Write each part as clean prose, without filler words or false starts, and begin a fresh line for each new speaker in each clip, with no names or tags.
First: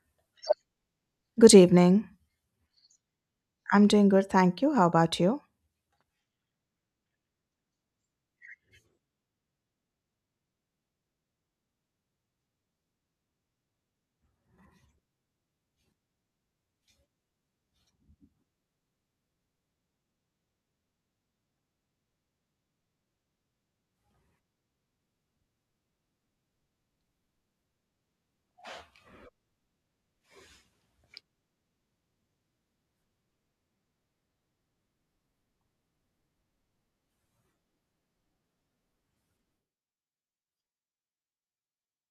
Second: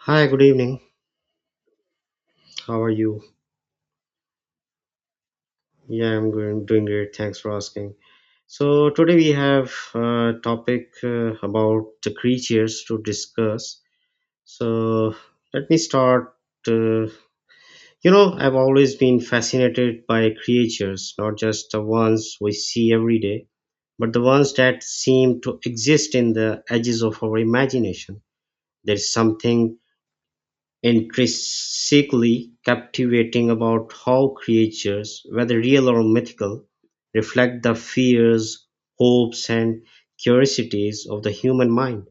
Hi, good evening.
Good evening.
How are you?
I'm doing good, thank you. How about you?
Yeah, I'm good, doing great. Thanks for asking. So today we have a topic about the creatures to discuss. So let me start. Uh, I've always been fascinated by creatures, not just the ones we see every day, but the ones that seem to exist in the edges of our imagination. There's something intrinsically captivating about how creatures, whether real or mythical, reflect the fears, hopes, and curiosities of the human mind.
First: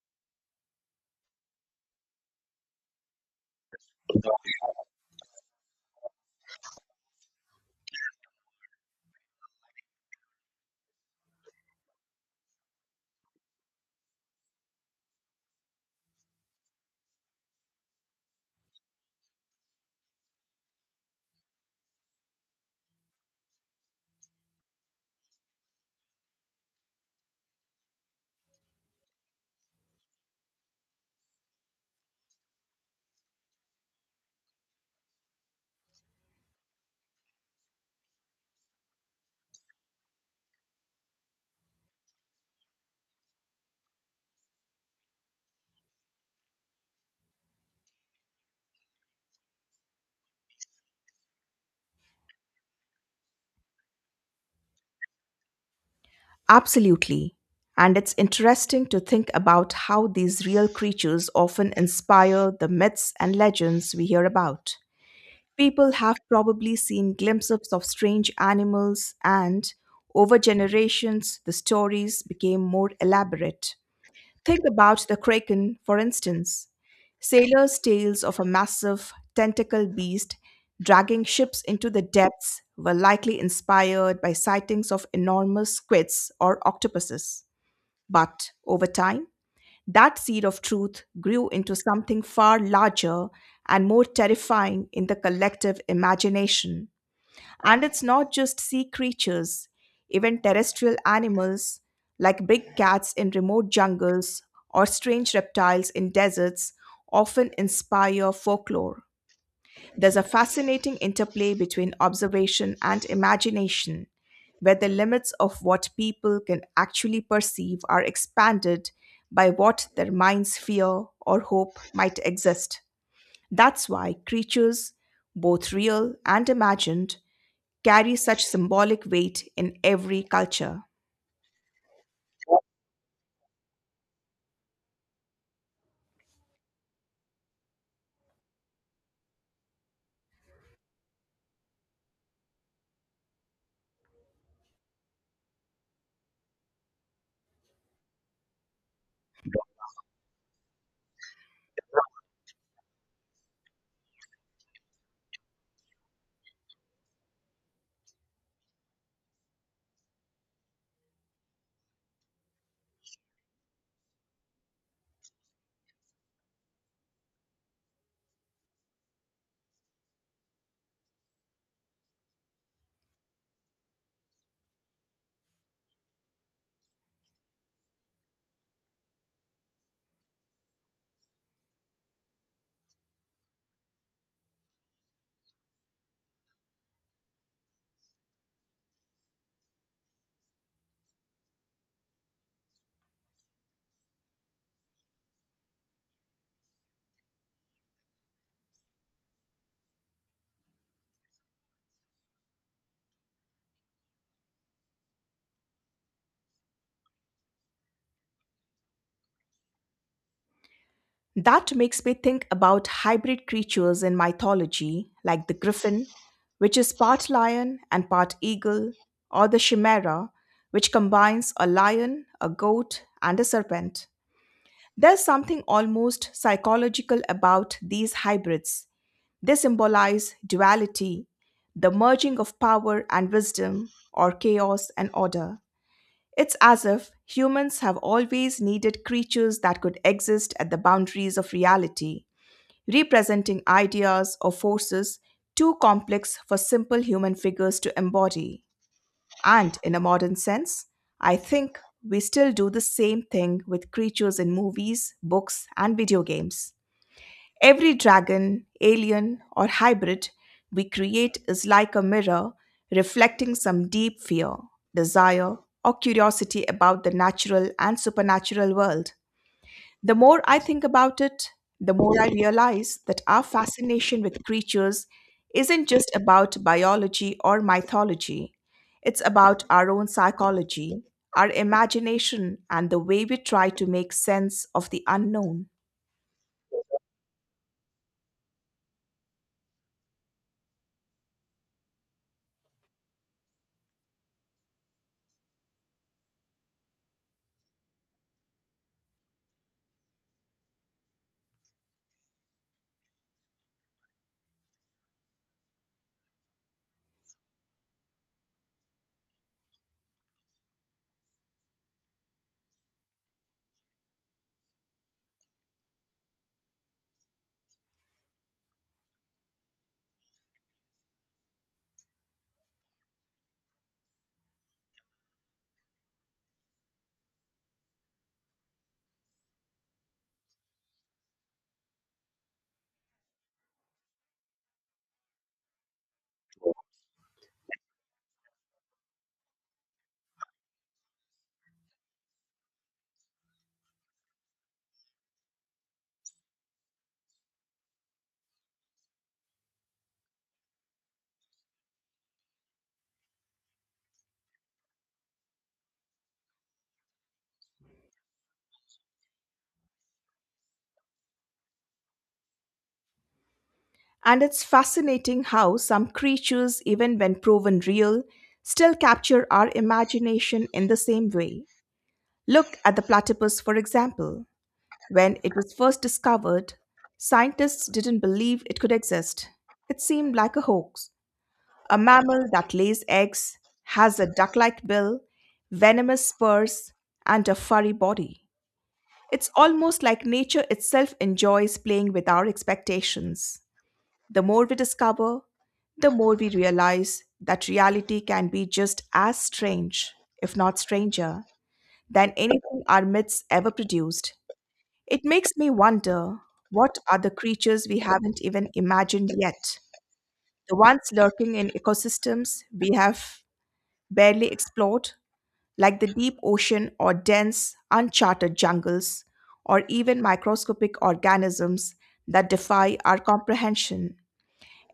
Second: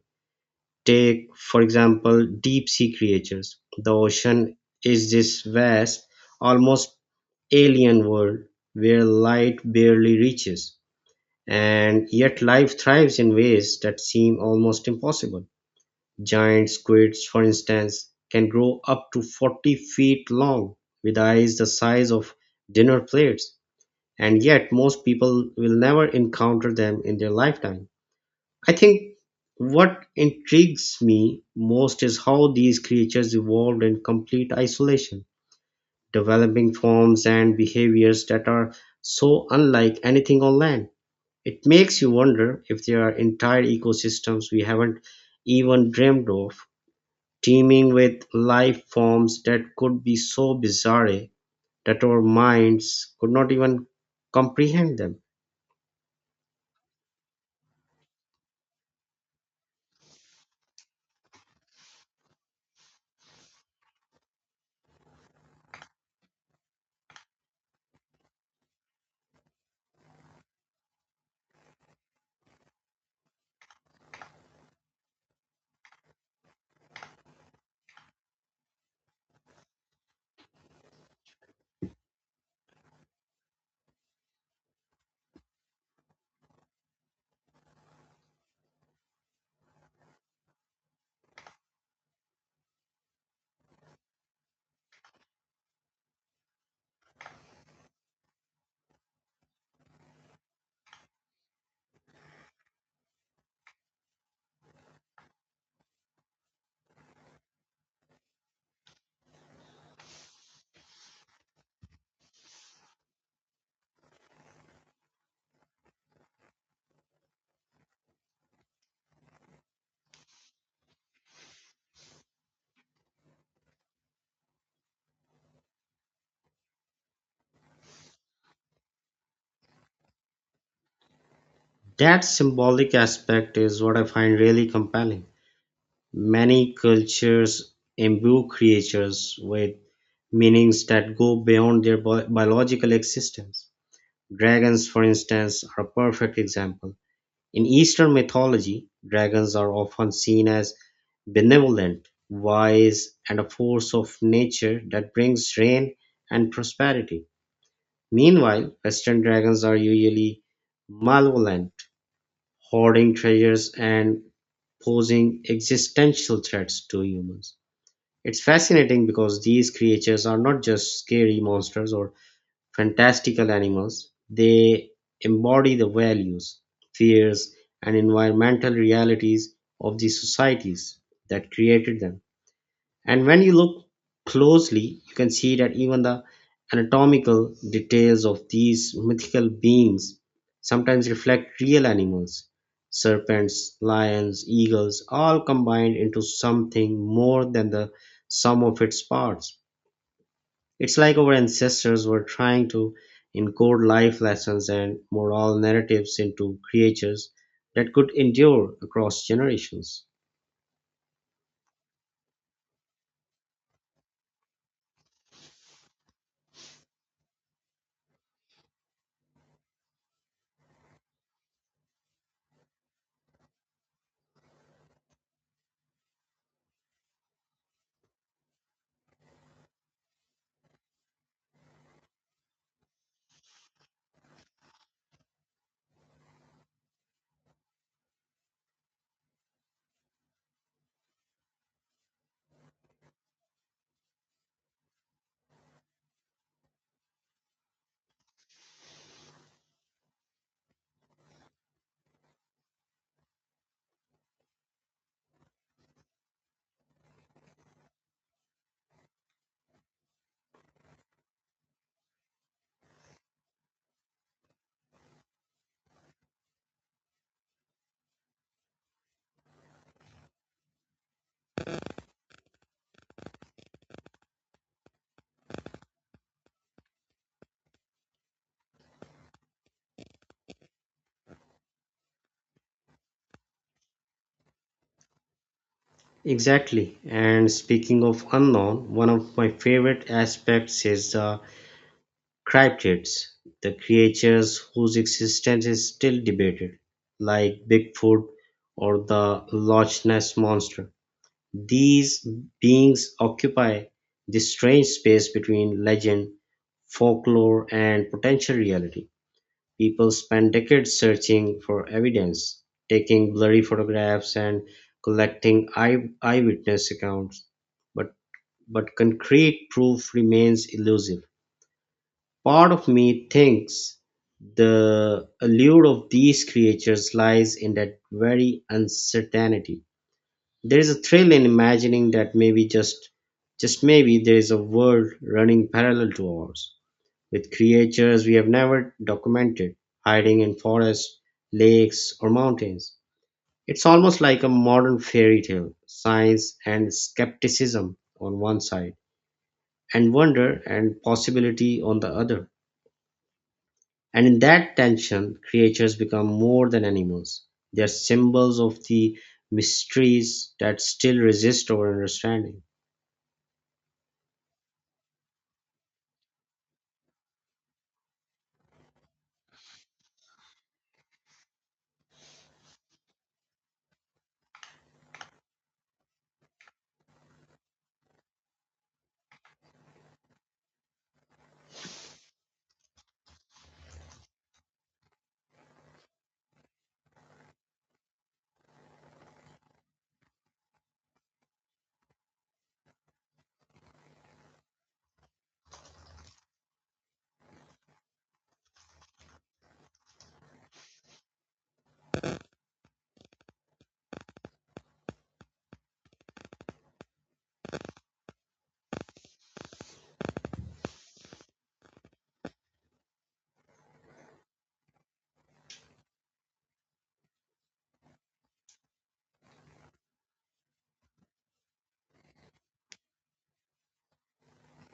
Take, for example, deep sea creatures. The ocean is this vast, almost alien world where light barely reaches, and yet life thrives in ways that seem almost impossible. Giant squids, for instance, can grow up to 40 feet long with eyes the size of dinner plates, and yet most people will never encounter them in their lifetime. I think what intrigues me most is how these creatures evolved in complete isolation, developing forms and behaviors that are so unlike anything on land. It makes you wonder if there are entire ecosystems we haven't even dreamed of, teeming with life forms that could be so bizarre that our minds could not even comprehend them.
Absolutely. And it's interesting to think about how these real creatures often inspire the myths and legends we hear about. People have probably seen glimpses of strange animals, and over generations, the stories became more elaborate. Think about the kraken, for instance. Sailors' tales of a massive, tentacle beast dragging ships into the depths were likely inspired by sightings of enormous squids or octopuses. But over time, that seed of truth grew into something far larger and more terrifying in the collective imagination. And it's not just sea creatures, even terrestrial animals like big cats in remote jungles or strange reptiles in deserts often inspire folklore. There's a fascinating interplay between observation and imagination, where the limits of what people can actually perceive are expanded by what their minds fear or hope might exist. That's why creatures, both real and imagined, carry such symbolic weight in every culture.
That symbolic aspect is what I find really compelling. Many cultures imbue creatures with meanings that go beyond their biological existence. Dragons, for instance, are a perfect example. In Eastern mythology, dragons are often seen as benevolent, wise, and a force of nature that brings rain and prosperity. Meanwhile, Western dragons are usually malevolent, hoarding treasures and posing existential threats to humans. It's fascinating because these creatures are not just scary monsters or fantastical animals, they embody the values, fears, and environmental realities of the societies that created them. And when you look closely, you can see that even the anatomical details of these mythical beings sometimes reflect real animals. Serpents, lions, eagles, all combined into something more than the sum of its parts. It's like our ancestors were trying to encode life lessons and moral narratives into creatures that could endure across generations.
That makes me think about hybrid creatures in mythology, like the griffin, which is part lion and part eagle, or the chimera, which combines a lion, a goat, and a serpent. There's something almost psychological about these hybrids. They symbolize duality, the merging of power and wisdom, or chaos and order. It's as if humans have always needed creatures that could exist at the boundaries of reality, representing ideas or forces too complex for simple human figures to embody. And in a modern sense, I think we still do the same thing with creatures in movies, books, and video games. Every dragon, alien, or hybrid we create is like a mirror reflecting some deep fear, desire, or curiosity about the natural and supernatural world. The more I think about it, the more I realize that our fascination with creatures isn't just about biology or mythology. It's about our own psychology, our imagination, and the way we try to make sense of the unknown.
Exactly. And speaking of unknown, one of my favorite aspects is the cryptids, the creatures whose existence is still debated, like Bigfoot or the Loch Ness monster. These beings occupy this strange space between legend, folklore, and potential reality. People spend decades searching for evidence, taking blurry photographs, and collecting eyewitness accounts. But, but concrete proof remains elusive. Part of me thinks the allure of these creatures lies in that very uncertainty. There is a thrill in imagining that maybe just, maybe there is a world running parallel to ours, with creatures we have never documented, hiding in forests, lakes, or mountains. It's almost like a modern fairy tale, science and skepticism on one side, and wonder and possibility on the other. And in that tension, creatures become more than animals. They are symbols of the mysteries that still resist our understanding.
And it's fascinating how some creatures, even when proven real, still capture our imagination in the same way. Look at the platypus, for example. When it was first discovered, scientists didn't believe it could exist. It seemed like a hoax. A mammal that lays eggs, has a duck like bill, venomous spurs, and a furry body. It's almost like nature itself enjoys playing with our expectations. The more we discover, the more we realize that reality can be just as strange, if not stranger, than anything our myths ever produced. It makes me wonder, what are the creatures we haven't even imagined yet? The ones lurking in ecosystems we have barely explored, like the deep ocean or dense, uncharted jungles, or even microscopic organisms that defy our comprehension.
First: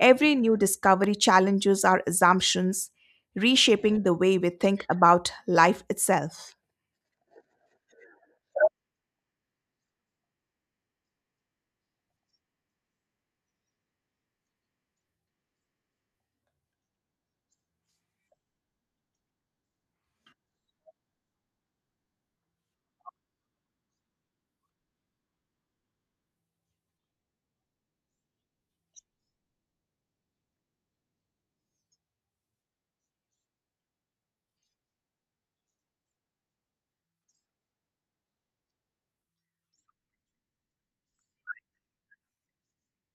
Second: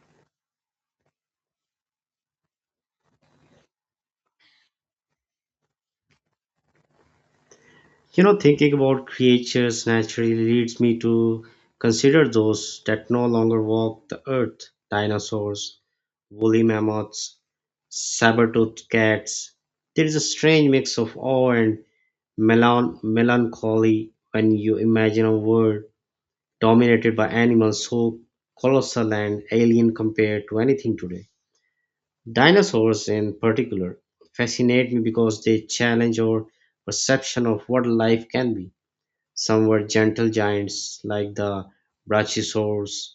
Every new discovery challenges our assumptions, reshaping the way we think about life itself.
You know, thinking about creatures naturally leads me to consider those that no longer walk the earth: dinosaurs, woolly mammoths, saber toothed cats. There is a strange mix of awe and melancholy when you imagine a world dominated by animals so colossal and alien compared to anything today. Dinosaurs, in particular, fascinate me because they challenge our perception of what life can be. Some were gentle giants like the brachiosaurs,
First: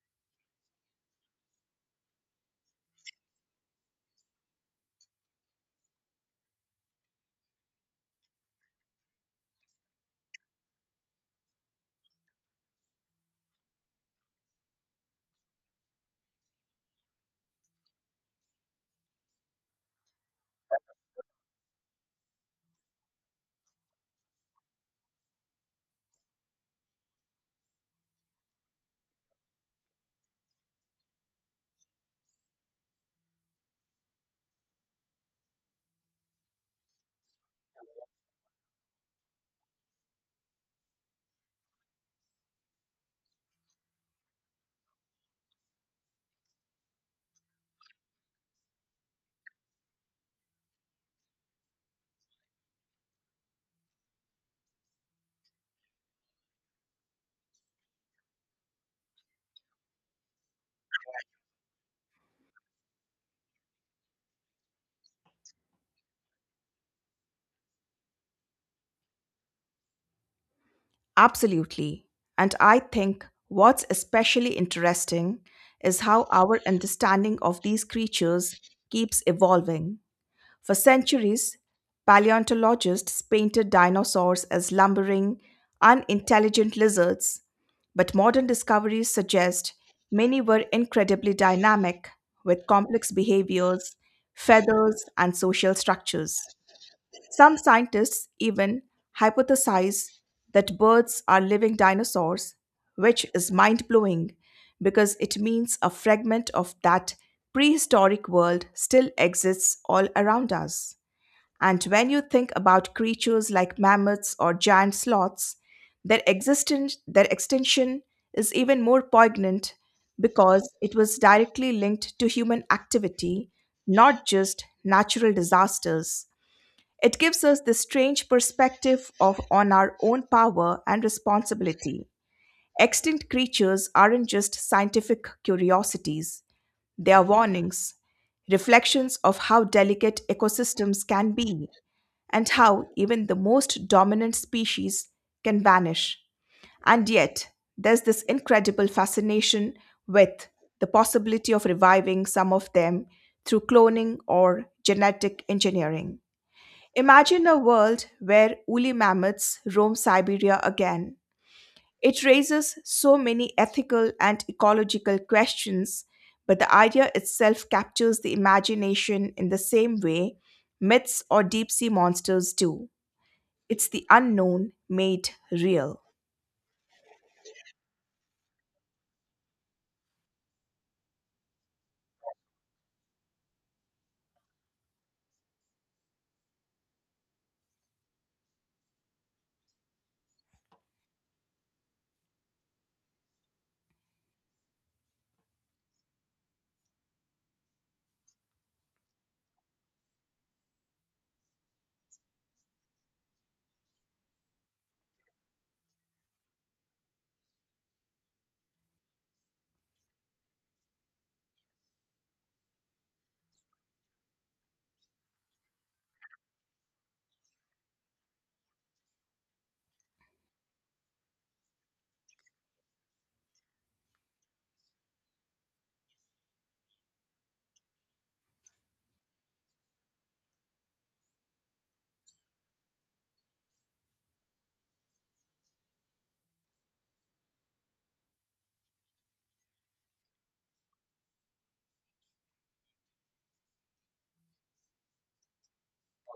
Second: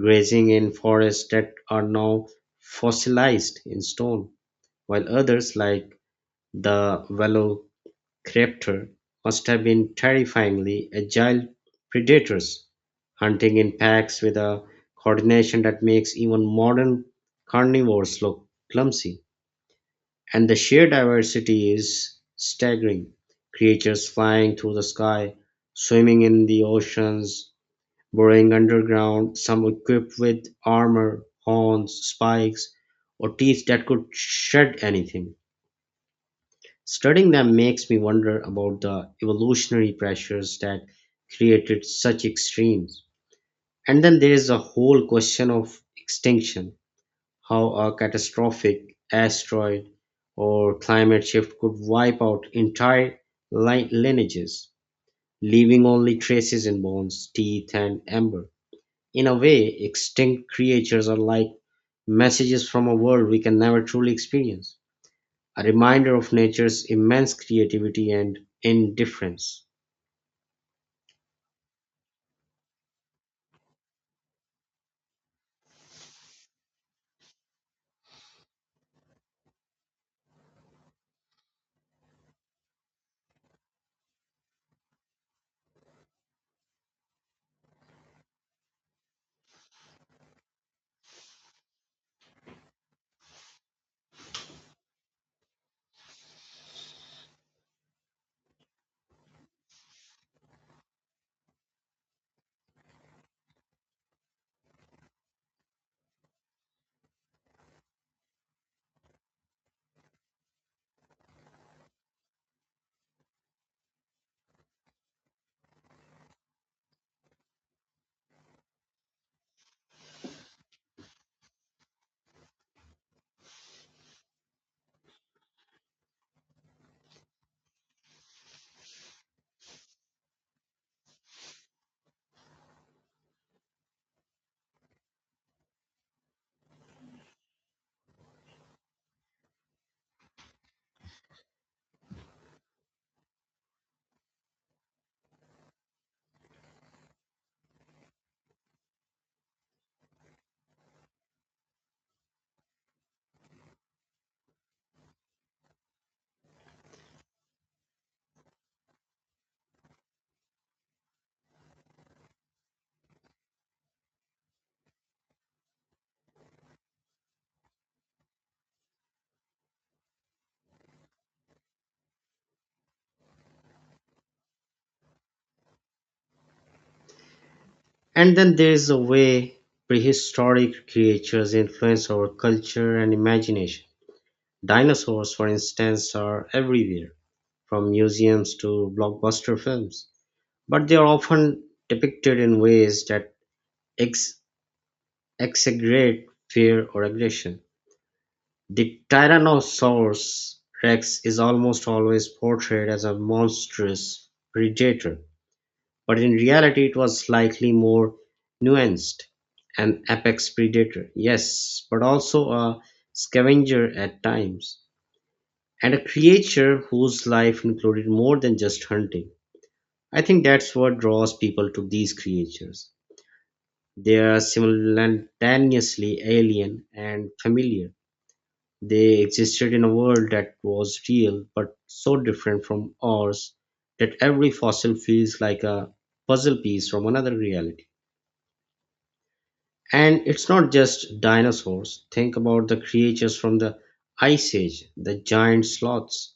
grazing in forests that are now fossilized in stone, while others like the Velociraptor must have been terrifyingly agile predators, hunting in packs with a coordination that makes even modern carnivores look clumsy. And the sheer diversity is staggering. Creatures flying through the sky, swimming in the oceans, burrowing underground, some equipped with armor, horns, spikes, or teeth that could shred anything. Studying them makes me wonder about the evolutionary pressures that created such extremes. And then there is the whole question of extinction: how a catastrophic asteroid or climate shift could wipe out entire lineages, leaving only traces in bones, teeth, and amber. In a way, extinct creatures are like messages from a world we can never truly experience, a reminder of nature's immense creativity and indifference.
Absolutely. And I think what's especially interesting is how our understanding of these creatures keeps evolving. For centuries, paleontologists painted dinosaurs as lumbering, unintelligent lizards, but modern discoveries suggest many were incredibly dynamic, with complex behaviors, feathers, and social structures. Some scientists even hypothesize that birds are living dinosaurs, which is mind blowing because it means a fragment of that prehistoric world still exists all around us. And when you think about creatures like mammoths or giant sloths, their existence, their extinction is even more poignant because it was directly linked to human activity, not just natural disasters. It gives us this strange perspective of on our own power and responsibility. Extinct creatures aren't just scientific curiosities, they are warnings, reflections of how delicate ecosystems can be and how even the most dominant species can vanish. And yet, there's this incredible fascination with the possibility of reviving some of them through cloning or genetic engineering. Imagine a world where woolly mammoths roam Siberia again. It raises so many ethical and ecological questions, but the idea itself captures the imagination in the same way myths or deep sea monsters do. It's the unknown made real.
And then there's the way prehistoric creatures influence our culture and imagination. Dinosaurs, for instance, are everywhere, from museums to blockbuster films, but they are often depicted in ways that ex- exaggerate fear or aggression. The Tyrannosaurus Rex is almost always portrayed as a monstrous predator, but in reality, it was slightly more nuanced, an apex predator, yes, but also a scavenger at times, and a creature whose life included more than just hunting. I think that's what draws people to these creatures. They are simultaneously alien and familiar. They existed in a world that was real but so different from ours that every fossil feels like a puzzle piece from another reality. And it's not just dinosaurs. Think about the creatures from the Ice Age, the giant sloths,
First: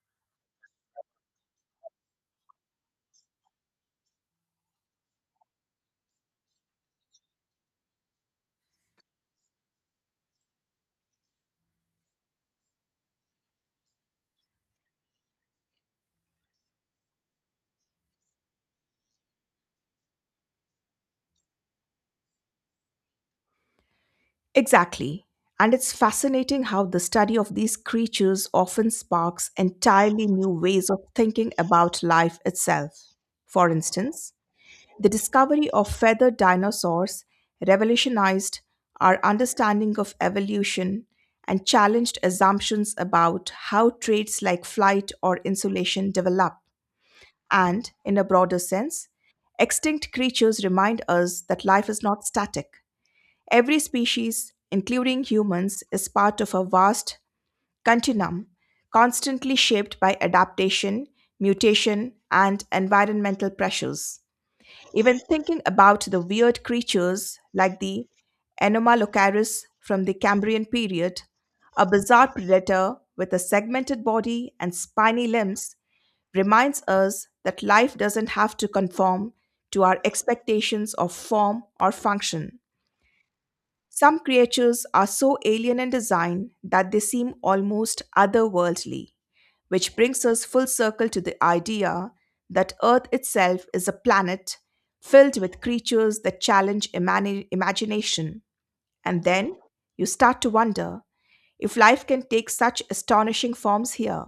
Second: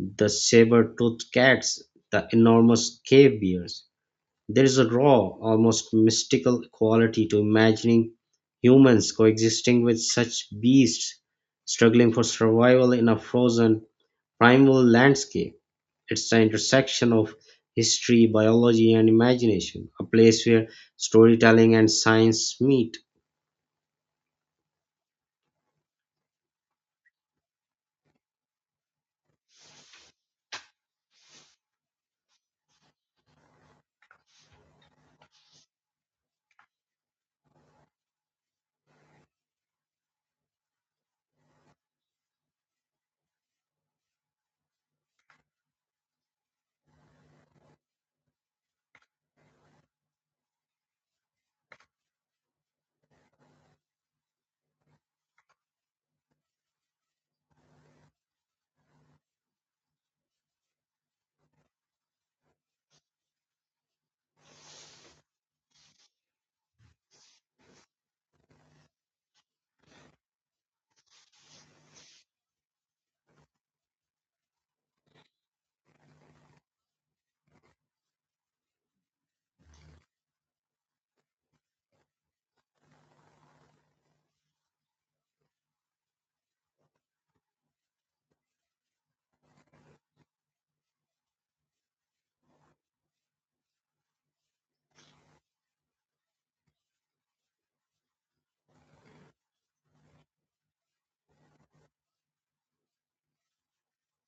the saber-toothed cats, the enormous cave bears. There is a raw, almost mystical quality to imagining humans coexisting with such beasts, struggling for survival in a frozen, primal landscape. It's the intersection of history, biology, and imagination, a place where storytelling and science meet.
Exactly. And it's fascinating how the study of these creatures often sparks entirely new ways of thinking about life itself. For instance, the discovery of feathered dinosaurs revolutionized our understanding of evolution and challenged assumptions about how traits like flight or insulation develop. And, in a broader sense, extinct creatures remind us that life is not static. Every species, including humans, is part of a vast continuum, constantly shaped by adaptation, mutation, and environmental pressures. Even thinking about the weird creatures like the Anomalocaris from the Cambrian period, a bizarre predator with a segmented body and spiny limbs, reminds us that life doesn't have to conform to our expectations of form or function. Some creatures are so alien in design that they seem almost otherworldly, which brings us full circle to the idea that Earth itself is a planet filled with creatures that challenge imagination. And then you start to wonder, if life can take such astonishing forms here,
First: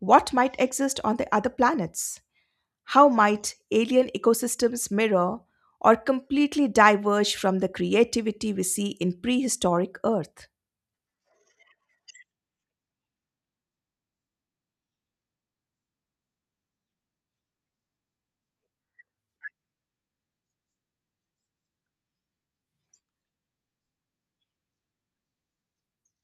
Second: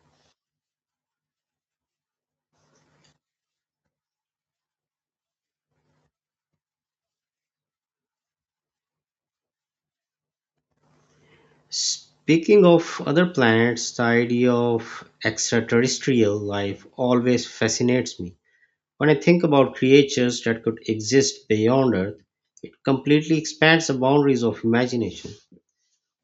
what might exist on the other planets? How might alien ecosystems mirror or completely diverge from the creativity we see in prehistoric Earth?
Speaking of other planets, the idea of extraterrestrial life always fascinates me. When I think about creatures that could exist beyond Earth, it completely expands the boundaries of imagination.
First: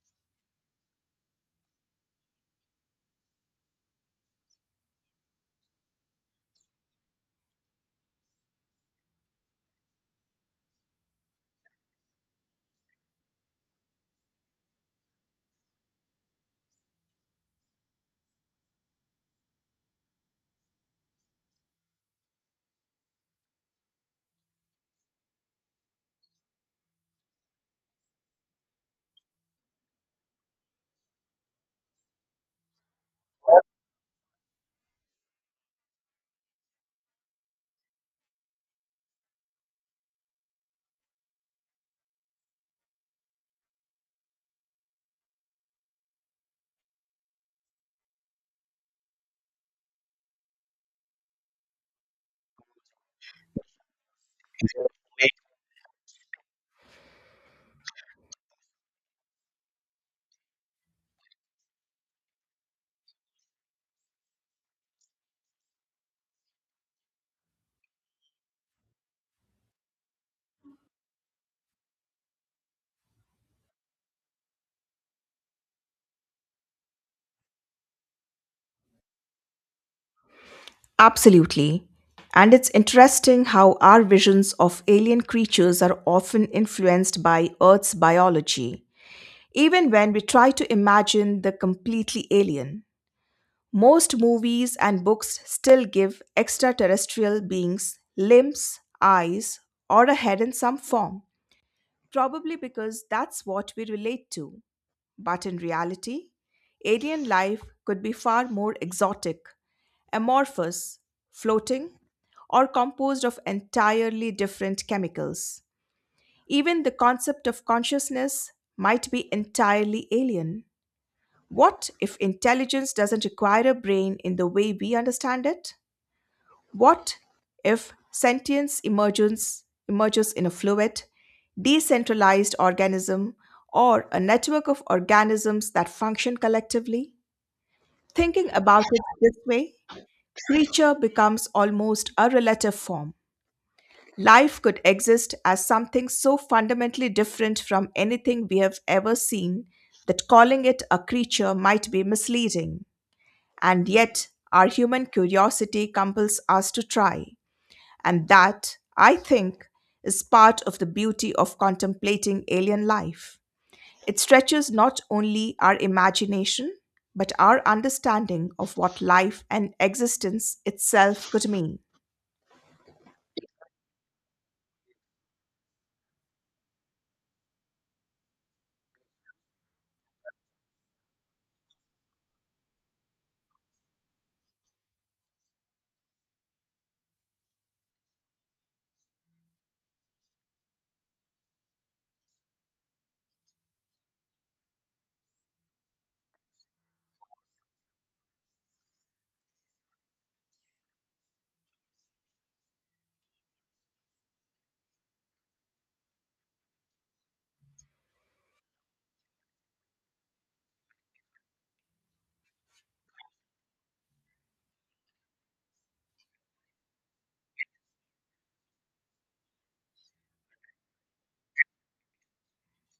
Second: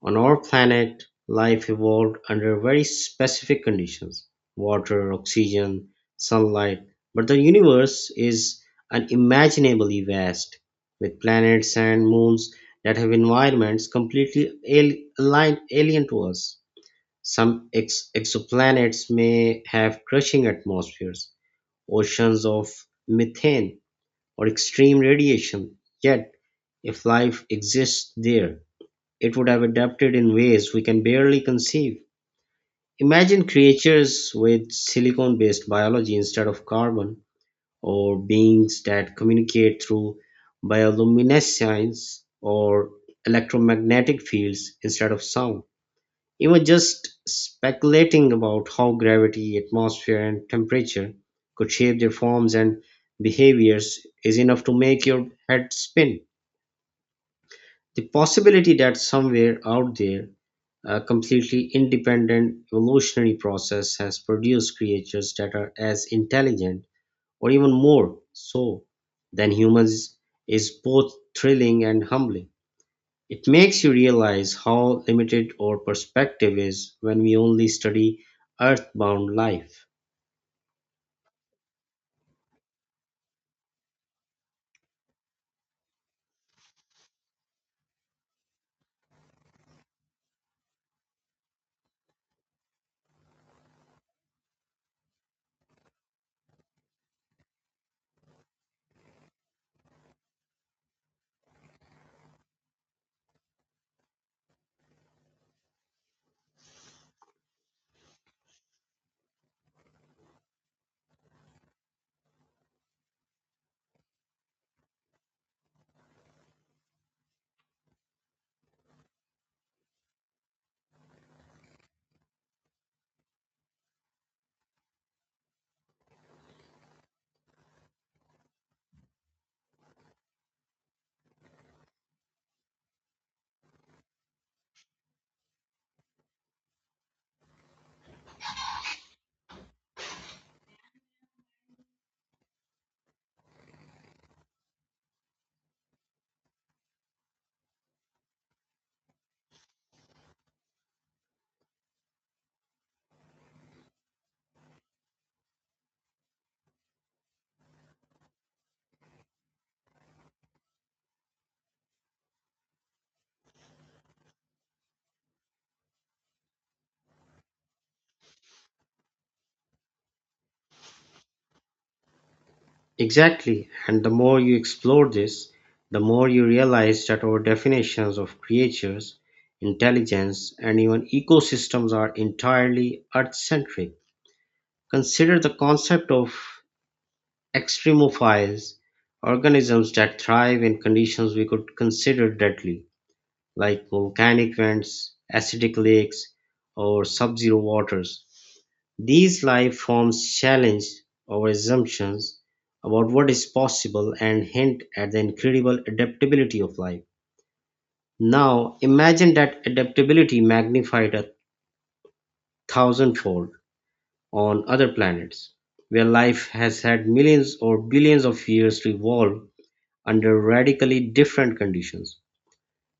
On our planet, life evolved under very specific conditions: water, oxygen, sunlight, but the universe is unimaginably vast, with planets and moons that have environments completely alien to us. Some exoplanets may have crushing atmospheres, oceans of methane, or extreme radiation. Yet, if life exists there, it would have adapted in ways we can barely conceive. Imagine creatures with silicon based biology instead of carbon, or beings that communicate through bioluminescence or electromagnetic fields instead of sound. He was just speculating about how gravity, atmosphere, and temperature could shape their forms and behaviors is enough to make your head spin. The possibility that somewhere out there, a completely independent evolutionary process has produced creatures that are as intelligent or even more so than humans is both thrilling and humbling. It makes you realize how limited our perspective is when we only study earthbound life.
Absolutely. And it's interesting how our visions of alien creatures are often influenced by Earth's biology, even when we try to imagine the completely alien. Most movies and books still give extraterrestrial beings limbs, eyes, or a head in some form, probably because that's what we relate to. But in reality, alien life could be far more exotic, amorphous, floating, or composed of entirely different chemicals. Even the concept of consciousness might be entirely alien. What if intelligence doesn't require a brain in the way we understand it? What if sentience emerges in a fluid, decentralized organism or a network of organisms that function collectively? Thinking about it this way, creature becomes almost a relative form. Life could exist as something so fundamentally different from anything we have ever seen that calling it a creature might be misleading. And yet, our human curiosity compels us to try. And that, I think, is part of the beauty of contemplating alien life. It stretches not only our imagination, but our understanding of what life and existence itself could mean.
Exactly, and the more you explore this, the more you realize that our definitions of creatures, intelligence, and even ecosystems are entirely earth centric. Consider the concept of extremophiles, organisms that thrive in conditions we could consider deadly, like volcanic vents, acidic lakes, or sub-zero waters. These life forms challenge our assumptions about what is possible and hint at the incredible adaptability of life. Now, imagine that adaptability magnified a thousandfold on other planets, where life has had millions or billions of years to evolve under radically different conditions.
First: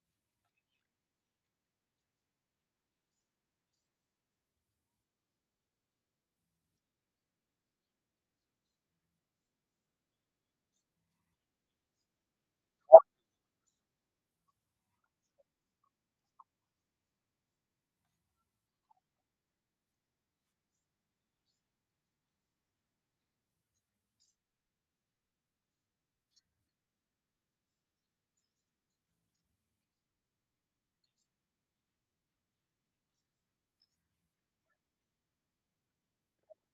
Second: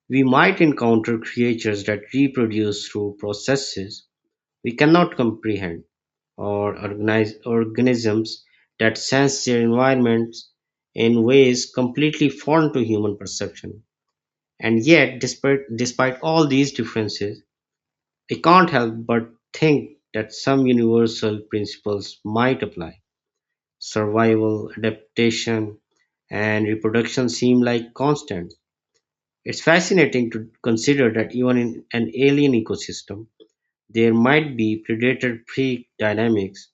We might encounter creatures that reproduce through processes we cannot comprehend, or organize organisms that sense their environments in ways completely foreign to human perception. And yet, despite all these differences, I can't help but think that some universal principles might apply. Survival, adaptation, and reproduction seem like constants. It's fascinating to consider that even in an alien ecosystem, there might be predator prey dynamics,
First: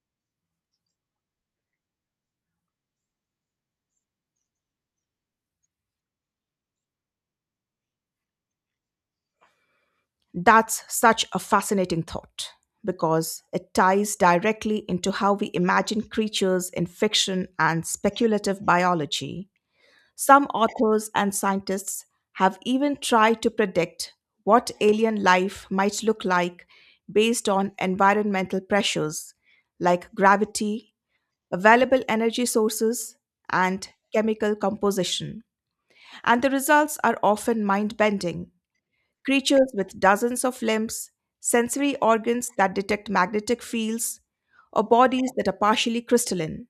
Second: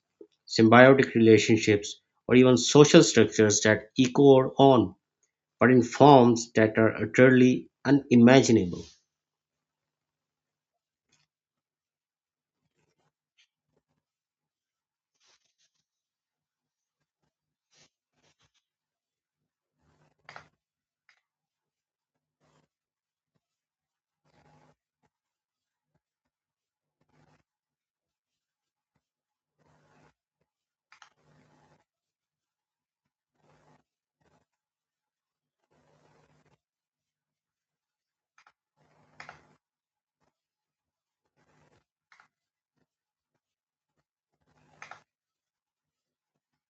symbiotic relationships, or even social structures that echo on, but in forms that are utterly unimaginable.
That's such a fascinating thought because it ties directly into how we imagine creatures in fiction and speculative biology. Some authors and scientists have even tried to predict what alien life might look like based on environmental pressures like gravity, available energy sources, and chemical composition. And the results are often mind bending. Creatures with dozens of limbs, sensory organs that detect magnetic fields, or bodies that are partially crystalline.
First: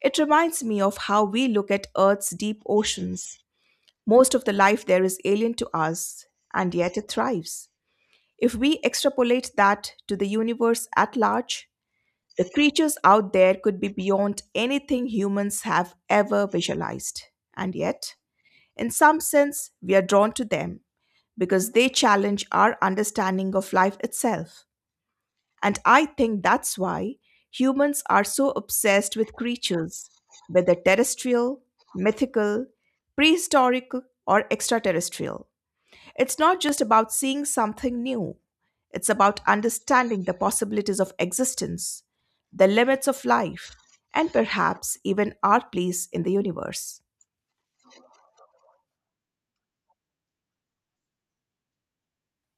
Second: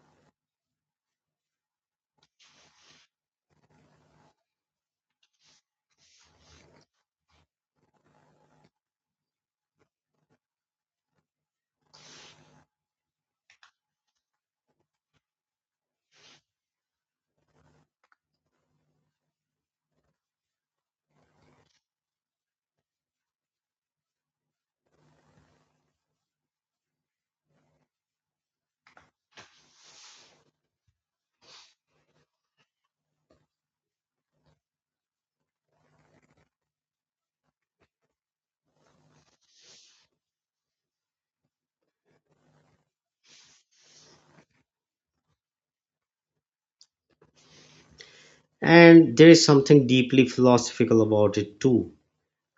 It reminds me of how we look at Earth's deep oceans, most of the life there is alien to us, and yet it thrives. If we extrapolate that to the universe at large, the creatures out there could be beyond anything humans have ever visualized. And yet, in some sense, we are drawn to them because they challenge our understanding of life itself. And I think that's why humans are so obsessed with creatures, whether terrestrial, mythical, prehistoric, or extraterrestrial. It's not just about seeing something new, it's about understanding the possibilities of existence, the limits of life, and perhaps even our place in the universe.
And there is something deeply philosophical about it too.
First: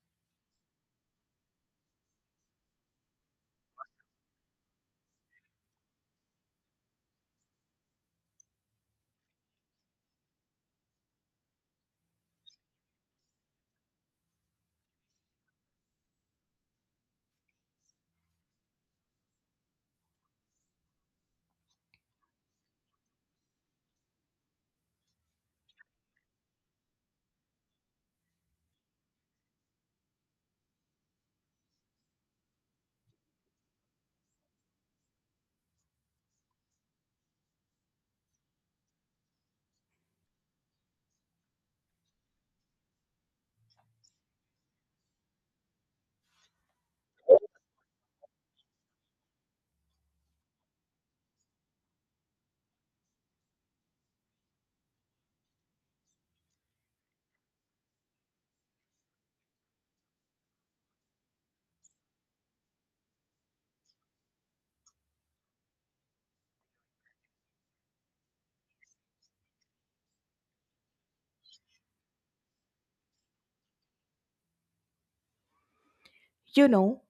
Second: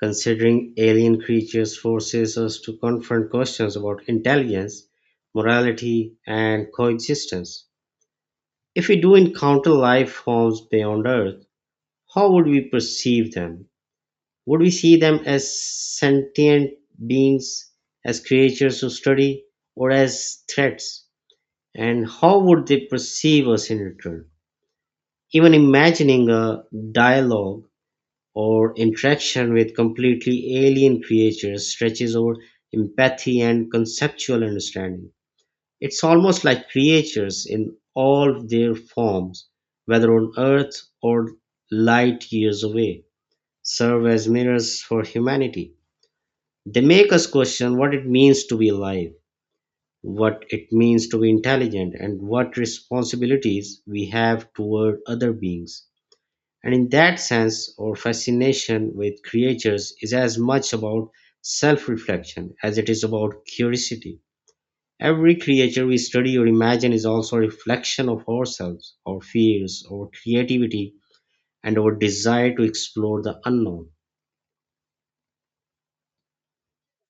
Considering alien creatures forces us to confront questions about intelligence, morality, and coexistence. If we do encounter life forms beyond Earth, how would we perceive them? Would we see them as sentient beings, as creatures to study, or as threats? And how would they perceive us in return? Even imagining a dialogue or interaction with completely alien creatures stretches our empathy and conceptual understanding. It's almost like creatures in all their forms, whether on Earth or light years away, serve as mirrors for humanity. They make us question what it means to be alive, what it means to be intelligent, and what responsibilities we have toward other beings. And in that sense, our fascination with creatures is as much about self reflection as it is about curiosity. Every creature we study or imagine is also a reflection of ourselves, our fears, our creativity, and our desire to explore the unknown.
You know,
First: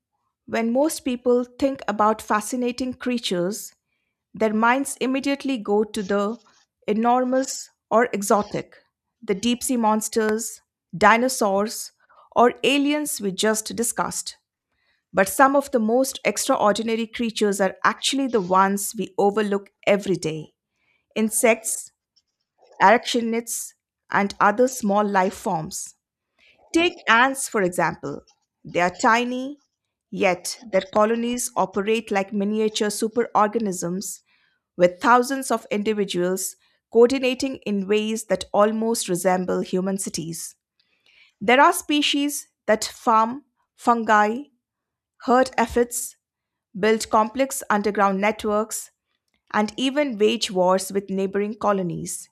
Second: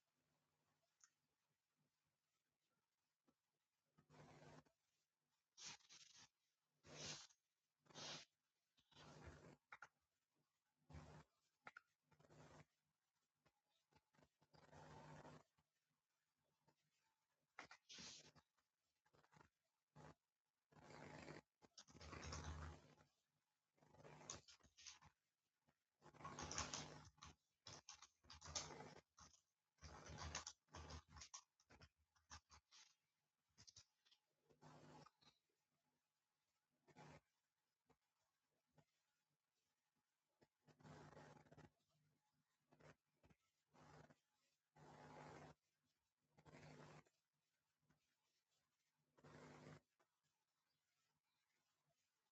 when most people think about fascinating creatures, their minds immediately go to the enormous or exotic, the deep sea monsters, dinosaurs, or aliens we just discussed. But some of the most extraordinary creatures are actually the ones we overlook every day: insects, arachnids, and other small life forms. Take ants, for example. They are tiny, yet their colonies operate like miniature superorganisms with thousands of individuals coordinating in ways that almost resemble human cities. There are species that farm, fungi, herd aphids, build complex underground networks, and even wage wars with neighboring colonies.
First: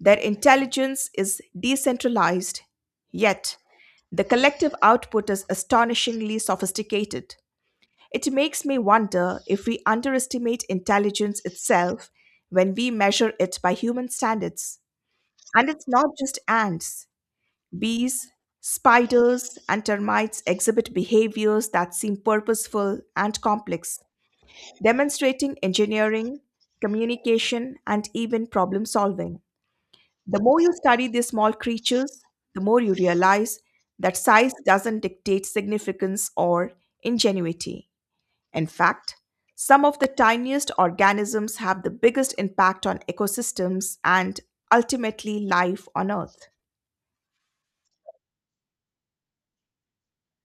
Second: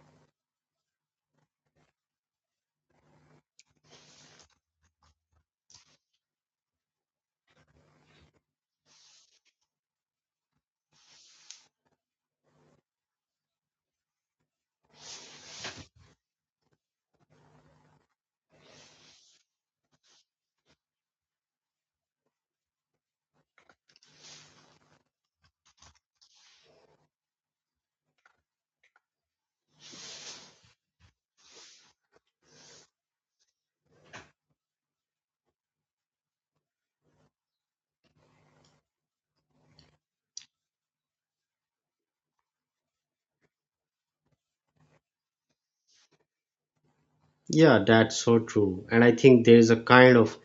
Their intelligence is decentralized, yet the collective output is astonishingly sophisticated. It makes me wonder if we underestimate intelligence itself when we measure it by human standards. And it's not just ants, bees, spiders, and termites exhibit behaviors that seem purposeful and complex, demonstrating engineering, communication, and even problem solving. The more you study these small creatures, the more you realize that size doesn't dictate significance or ingenuity. In fact, some of the tiniest organisms have the biggest impact on ecosystems and ultimately life on Earth.
Yeah, that's so true. And I think there is a kind of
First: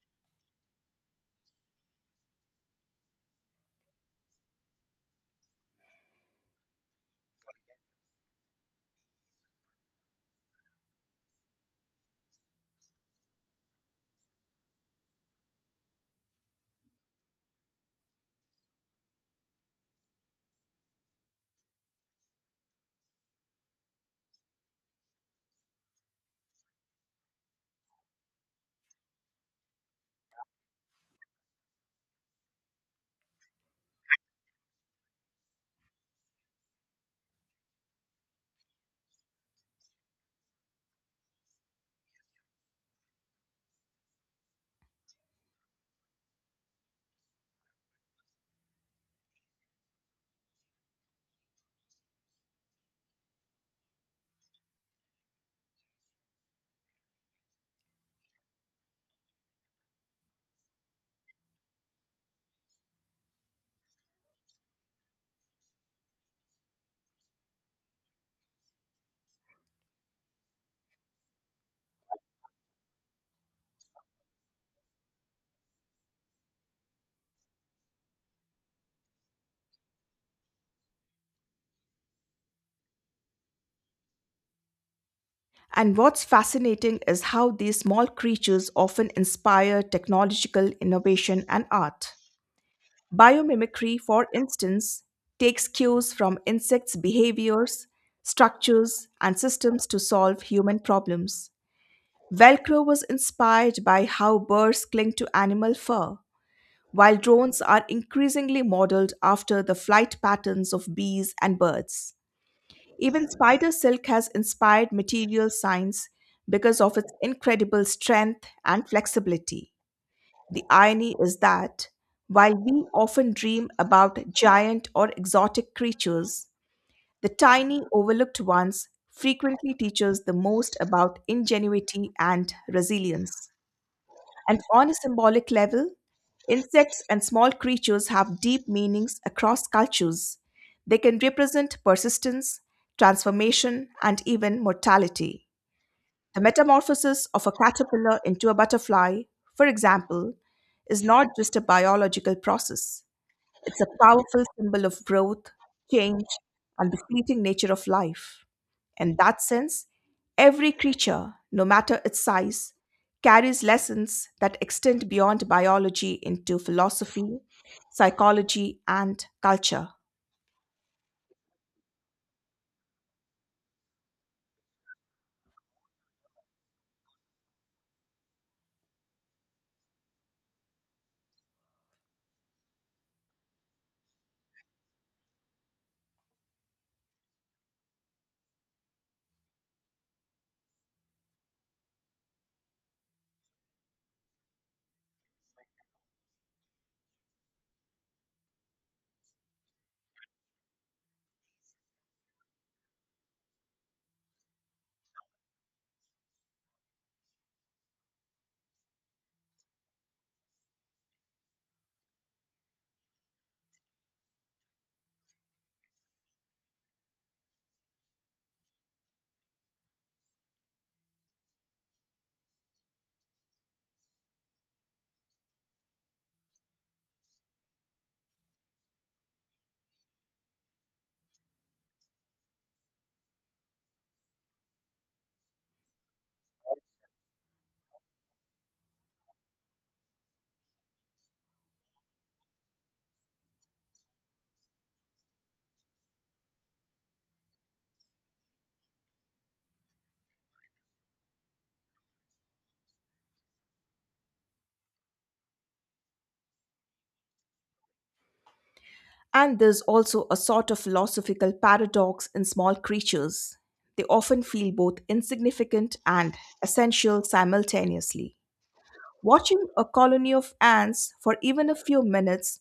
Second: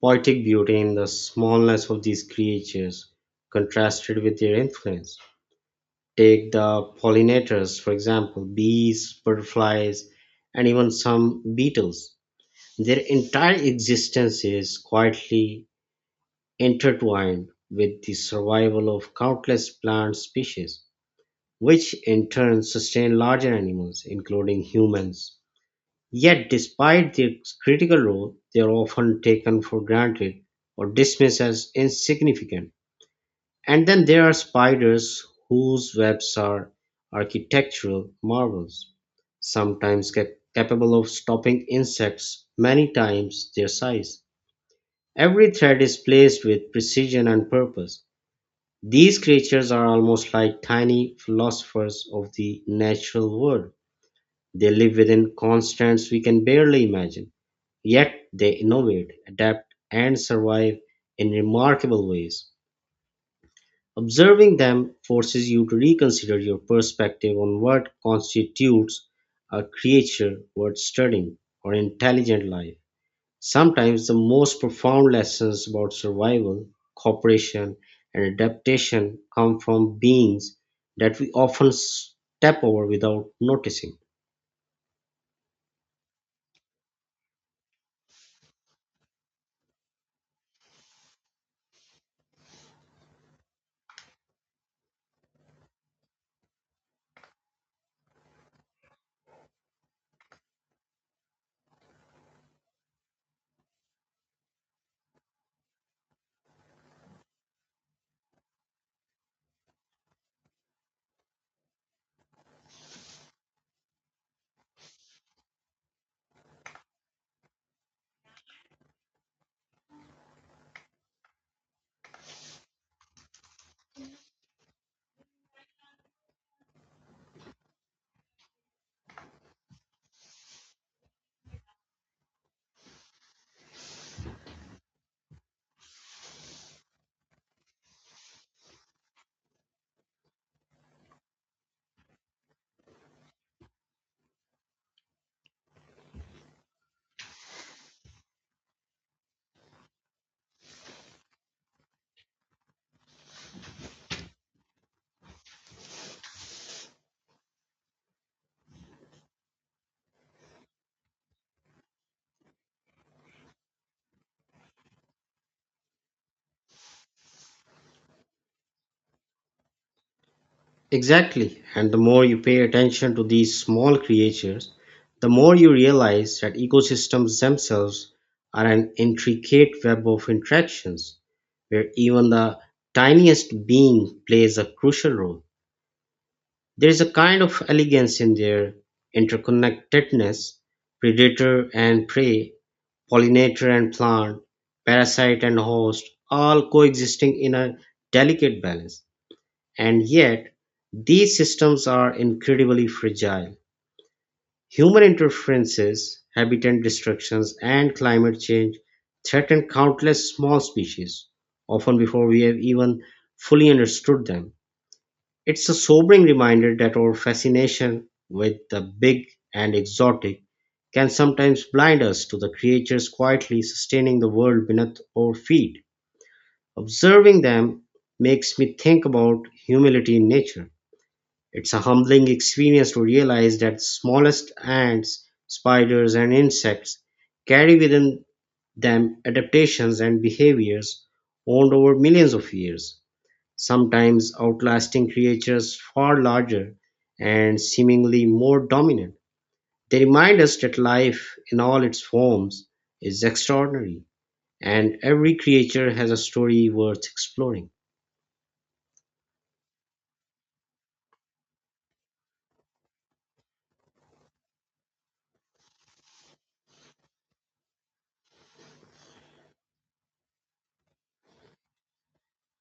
poetic beauty in the smallness of these creatures contrasted with their influence. Take the pollinators, for example, bees, butterflies, and even some beetles. Their entire existence is quietly intertwined with the survival of countless plant species, which in turn sustain larger animals, including humans. Yet, despite their critical role, they are often taken for granted or dismissed as insignificant. And then there are spiders whose webs are architectural marvels, sometimes capable of stopping insects many times their size. Every thread is placed with precision and purpose. These creatures are almost like tiny philosophers of the natural world. They live within constraints we can barely imagine, yet they innovate, adapt, and survive in remarkable ways. Observing them forces you to reconsider your perspective on what constitutes a creature worth studying or intelligent life. Sometimes the most profound lessons about survival, cooperation, and adaptation come from beings that we often step over without noticing.
And what's fascinating is how these small creatures often inspire technological innovation and art. Biomimicry, for instance, takes cues from insects' behaviors, structures, and systems to solve human problems. Velcro was inspired by how birds cling to animal fur, while drones are increasingly modeled after the flight patterns of bees and birds. Even spider silk has inspired material science because of its incredible strength and flexibility. The irony is that while we often dream about giant or exotic creatures, the tiny, overlooked ones frequently teach us the most about ingenuity and resilience. And on a symbolic level, insects and small creatures have deep meanings across cultures. They can represent persistence, transformation, and even mortality. The metamorphosis of a caterpillar into a butterfly, for example, is not just a biological process. It's a powerful symbol of growth, change, and the fleeting nature of life. In that sense, every creature, no matter its size, carries lessons that extend beyond biology into philosophy, psychology, and culture.
Exactly. And the more you pay attention to these small creatures, the more you realize that ecosystems themselves are an intricate web of interactions where even the tiniest being plays a crucial role. There is a kind of elegance in their interconnectedness, predator and prey, pollinator and plant, parasite and host, all coexisting in a delicate balance. And yet, these systems are incredibly fragile. Human interferences, habitat destructions, and climate change threaten countless small species, often before we have even fully understood them. It's a sobering reminder that our fascination with the big and exotic can sometimes blind us to the creatures quietly sustaining the world beneath our feet. Observing them makes me think about humility in nature. It's a humbling experience to realize that the smallest ants, spiders, and insects carry within them adaptations and behaviors honed over millions of years, sometimes outlasting creatures far larger and seemingly more dominant. They remind us that life, in all its forms, is extraordinary, and every creature has a story worth exploring.
And there's also a sort of philosophical paradox in small creatures. They often feel both insignificant and essential simultaneously. Watching a colony of ants for even a few minutes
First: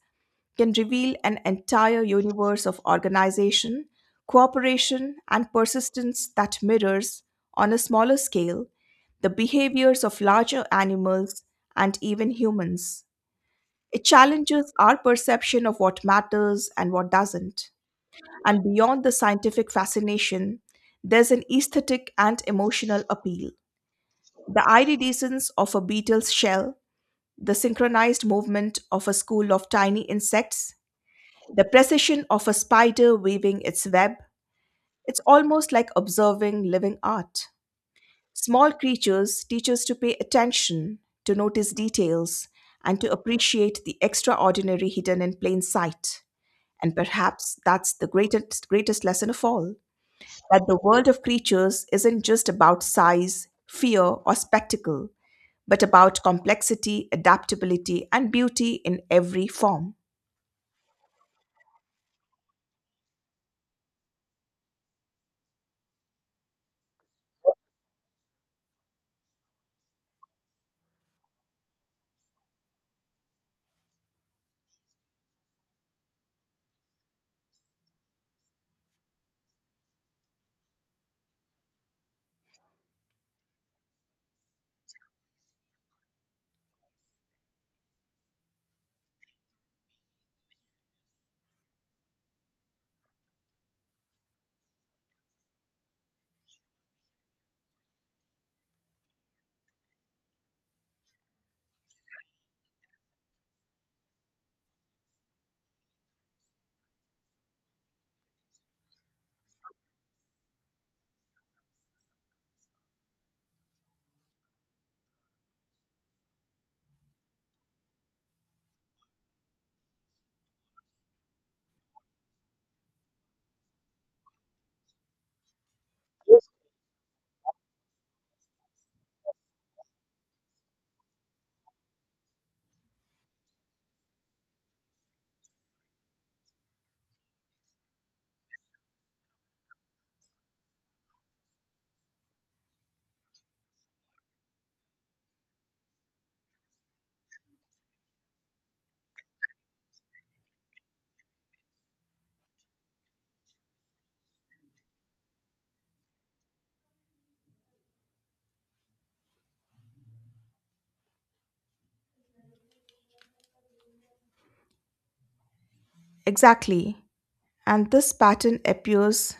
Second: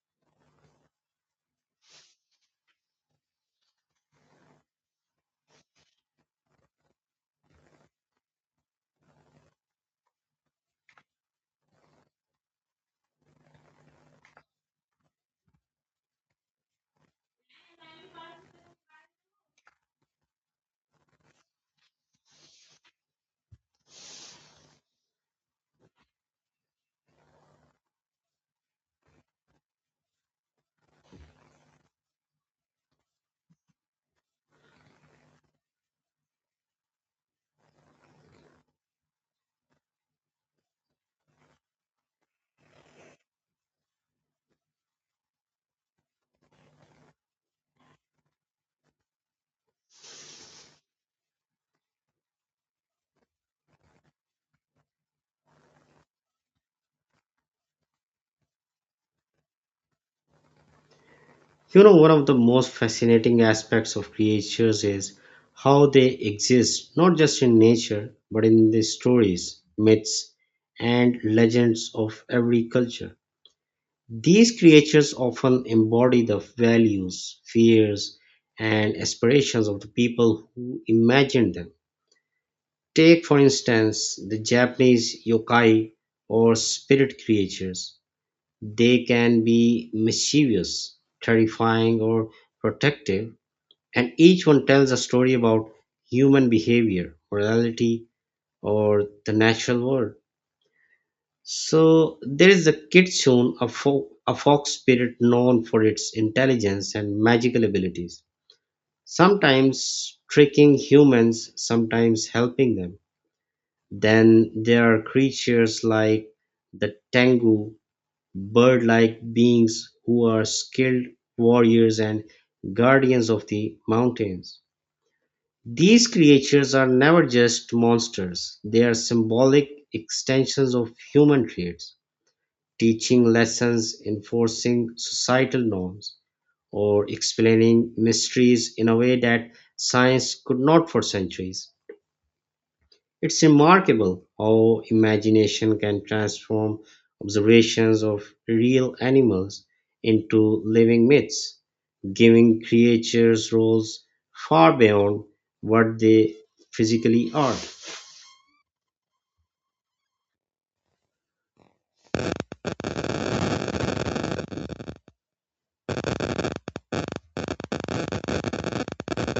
can reveal an entire universe of organization, cooperation, and persistence that mirrors, on a smaller scale, the behaviors of larger animals and even humans. It challenges our perception of what matters and what doesn't. And beyond the scientific fascination, there's an aesthetic and emotional appeal. The iridescence of a beetle's shell, the synchronized movement of a school of tiny insects, the precision of a spider weaving its web, it's almost like observing living art. Small creatures teach us to pay attention, to notice details, and to appreciate the extraordinary hidden in plain sight. And perhaps that's the greatest lesson of all, that the world of creatures isn't just about size, fear, or spectacle, but about complexity, adaptability, and beauty in every form.
You know, one of the most fascinating aspects of creatures is how they exist not just in nature but in the stories, myths, and legends of every culture. These creatures often embody the values, fears, and aspirations of the people who imagined them. Take, for instance, the Japanese yokai or spirit creatures. They can be mischievous, terrifying, or protective, and each one tells a story about human behavior, morality, or the natural world. So there is the Kitsune, a fox spirit known for its intelligence and magical abilities, sometimes tricking humans, sometimes helping them. Then there are creatures like the Tengu, bird like beings who are skilled warriors and guardians of the mountains. These creatures are never just monsters, they are symbolic extensions of human traits teaching lessons, enforcing societal norms, or explaining mysteries in a way that science could not for centuries. It's remarkable how imagination can transform observations of real animals into living myths, giving creatures roles far beyond what they physically are.
Exactly. And this pattern appears